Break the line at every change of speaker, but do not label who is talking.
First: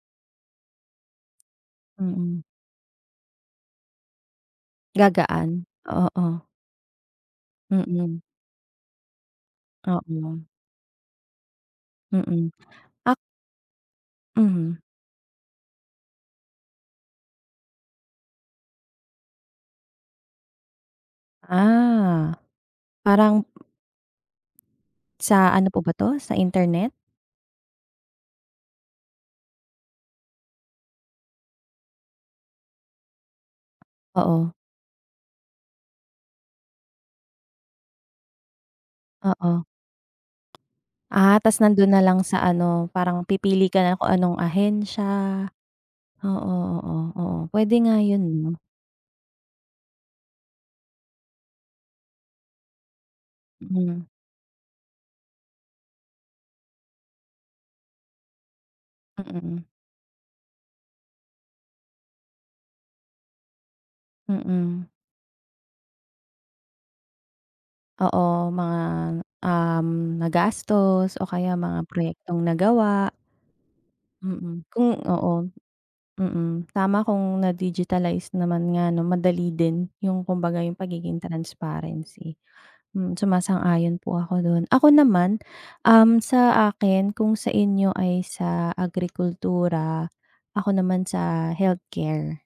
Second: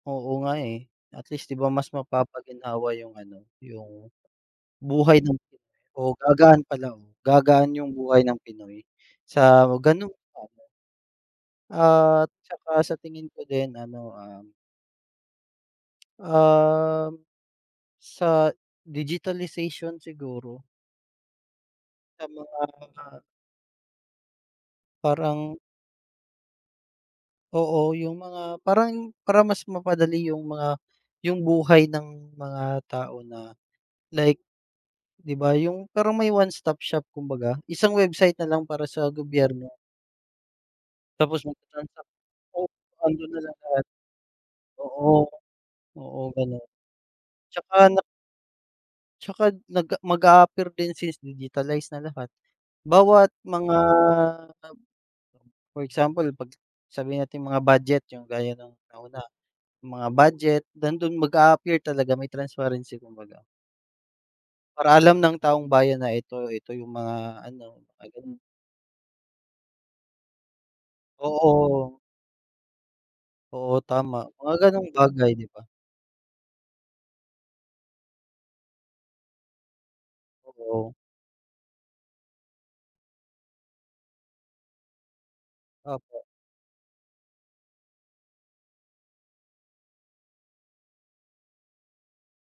Oo nga, eh, at least, di ba mas
Mm.
mapapaginhawa yung ano, yung, buhay ng
Gagaan,
Pinoy
oo.
gagaan pala, oo gagaan yung
Mm.
buhay ng Pinoy sa ganun.
Oo.
At
Mm,
tsaka sa
ak
tingin ko din ano, ah
Mhm.
Ah, sa digitalization siguro. Sa
Ah,
mga
parang Sa
Parang
ano po ba to, sa internet?
Oo, yung mga parang para mas mapadali yung mga yung buhay ng mga tao na, like.
Oo.
Di ba yung parang may one stop shop kumbaga, isang website nalang para sa
Oo.
gobyerno.
Ah,
Tapos
tas nandun na
magta-transact,
lang sa
oo
ano, parang
andun na
pipili ka
lahat.
nalang kung anong
Oo.
ahensya,
Oo,
oo
ganun
oo, oo pwede
tsaka
nga
na
yun no?
Tsaka nag mag-aapear din since digitalize na lahat, bawat mga
Mm.
for example 'pag sabihin nating mga budget yung gaya ng nauna,
Mm.
mga budget nandun mag-appear talaga may transparency kumbaga.
Mm.
Para alam ng taong bayan na ito ito yung mga ano, mga ganun.
Oo mga, um, nagastos o kaya mga
Oo.
proyektong nagawa.
Oo tama, mga
Mm
ganong
kung
bagay, di
oo
ba?
mm tama kong na-digitalize naman nga 'no madali din yung kumbaga yung
Oo.
pagiging transparency, hmm suma-sang-ayon po ako dun. Ako naman, um,
Opo.
sa akin kung sa inyo ay sa agrikultura, ako naman sa healthcare.